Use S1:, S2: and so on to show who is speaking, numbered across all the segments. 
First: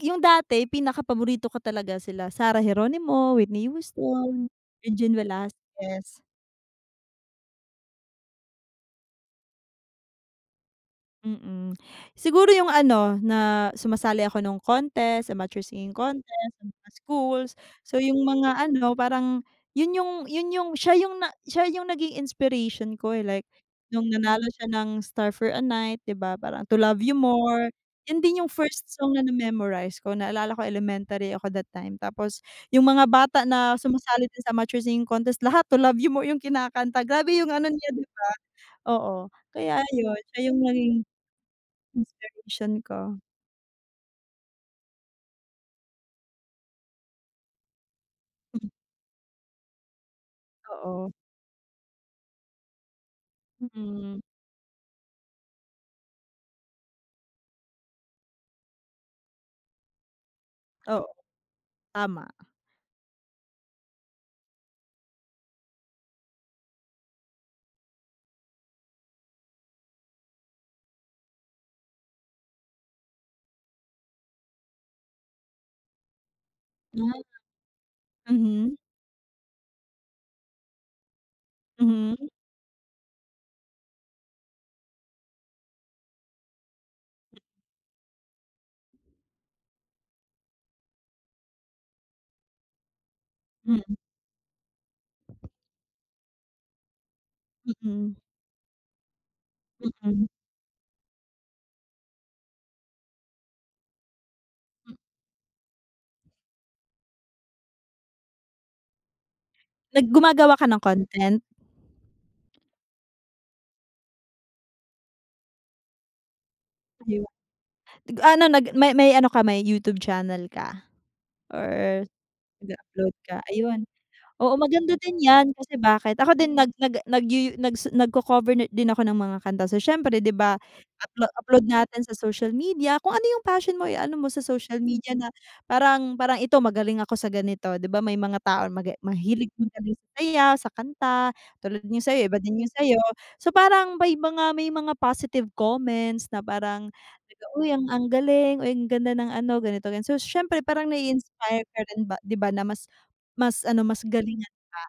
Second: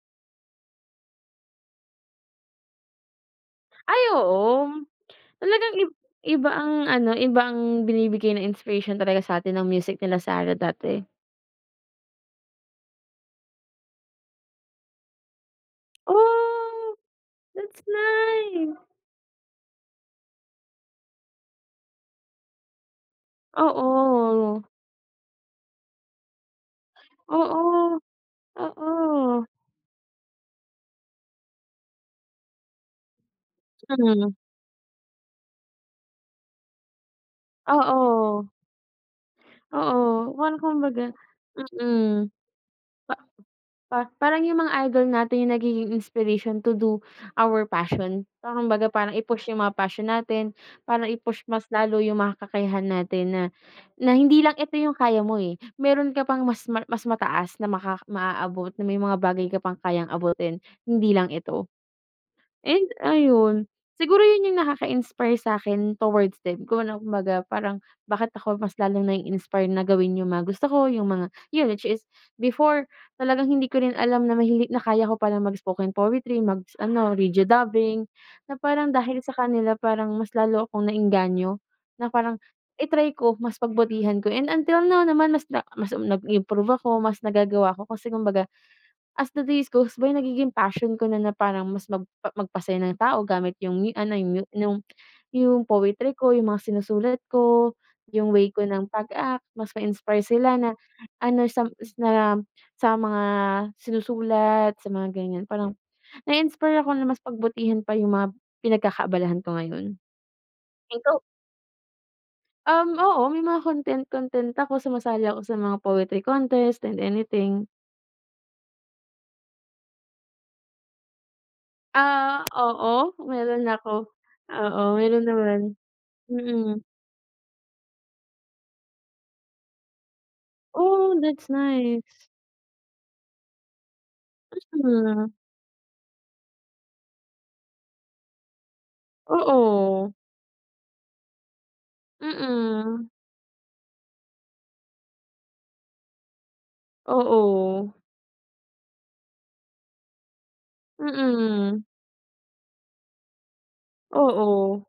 S1: 'Yung dati pinakapaborito ko talaga sila Sarah Geronimo, Whitney
S2: Ay,
S1: Houston,
S2: oo, m
S1: Regine
S2: talagang ib
S1: Velasquez.
S2: iba ang ano iba ang binibigay na inspiration talaga sa atin ng music nila Sarah dati.
S1: Mm, siguro yung ano, na sumasali ako nung contest, amateur singing contest do'n sa
S2: Oh,
S1: schools.
S2: that's
S1: So yung mga
S2: nice!
S1: ano parang yun yung yun yung, siya yung na siya yung naging inspiration ko, eh, like nung nanalo
S2: Oo.
S1: siya ng Star for a Night di ba, parang To Love You More,
S2: Oo,
S1: yun din yung first song na
S2: oo.
S1: na-memorize ko naalala ko elementary ako that time. Tapos yung mga bata na
S2: So,
S1: sumasali
S2: hmm.
S1: din sa amateur singing contest lahat To Love You More, yung kinakanta grabe yung ano niya di ba?
S2: Oo.
S1: Oo, kaya yun
S2: Oo,
S1: siya
S2: well,
S1: yung naging
S2: kumbaga, mm,
S1: inspiration
S2: pa
S1: ko.
S2: pa parang yung mga idol natin yung nagiging inspiration to do our passion so
S1: Hmm.
S2: kumbaga parang i-push yung mga passion natin, parang
S1: Oo.
S2: i-push mas lalo yung mga kakayahan natin na na
S1: Mm.
S2: hindi lang ito yung kaya mo, eh, meron ka pang mas ma mas mataas na maka maaabot na may mga bagay ka pang kayang abutin
S1: Oo
S2: hindi lang ito.
S1: tama.
S2: And ayun, siguro yun yung nakaka-inspire sa'kin towards them kung ano kumbaga parang bakit ako mas lalong nai-inspire na gawin yung mga gusto ko, yung mga yun, which is before talagang hindi ko rin alam na mahili na kaya ko palang mag-spoken poetry, mag s ano,
S1: Ah.
S2: radio dubbing, na
S1: Mhm.
S2: parang dahil sa kanila parang mas lalo akong naengganyo, na
S1: Mm.
S2: parang i-try ko, mas pagbutihan ko. And until now naman, mas na mas, um, nag-improve ako, mas nagagawa ako kasi kumbaga, as the days goes by nagiging passion ko na na parang mas magpa magpasaya ng tao gamit yung
S1: Hmm.
S2: new, ano yu yung yung poetry ko, yung mga sinusulat ko,
S1: Mm.
S2: yung way ko ng pag-act mas ma-inspire
S1: Mm.
S2: sila na ano sam s sam sa mga sinusulat sa
S1: M
S2: mga ganyan parang nai-inspire ako na mas pagbutihan pa yung mga pinagkakaabalahan ko ngayon.
S1: Nag gumagawa ka ng
S2: Ikaw
S1: content?
S2: Um, oo, may mga content content ako, sumasali ako sa mga poetry contest and
S1: 'Di ba?
S2: anything.
S1: Nag-aano nag may may ano ka may YouTube channel ka or
S2: Ah,
S1: nag-a-upload
S2: oo,
S1: ka?
S2: meron na
S1: Ayun,
S2: ako.
S1: oo,
S2: Oo,
S1: maganda din
S2: meron
S1: yan,
S2: naman.
S1: kasi bakit ako din nag
S2: Mm.
S1: nag yuyu nag su nag-ko-cover na din ako ng mga kanta, so siyempre di ba
S2: Oh,
S1: uploa
S2: that's
S1: upload natin
S2: nice!
S1: sa social media kung ano yung passion mo, eh, ano mo sa social media na
S2: [unintelligible]
S1: parang parang ito magaling ako sa ganito. 'Di ba, may mga tao na maga mahilig din kami sa
S2: Oo.
S1: sayaw, sa kanta. Tulad yung sa'yo iba din yung sayo
S2: Mm.
S1: so parang may mga may mga positive comments na parang, "teka, uy ang
S2: Oo.
S1: ang galing, uy ang ganda ng ano ganito ganyan," so siyempre parang nai-inspire ka
S2: Mm.
S1: rin ba, di ba na mas mas ano mas galingan pa.
S2: Oo.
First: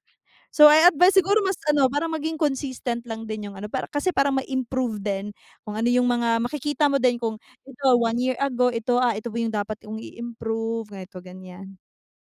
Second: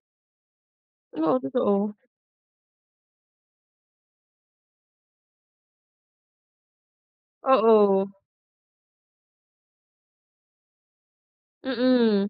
S1: So I advice
S2: Oo,
S1: siguro mas ano
S2: totoo.
S1: parang maging consistent lang din yung ano para kasi para ma-improve din kung ano yung mga makikita mo din kung ito
S2: Oo.
S1: one year ago ito, ah, ito pa yung dapat kong i-improve, ganito-ganyan.
S2: Mm.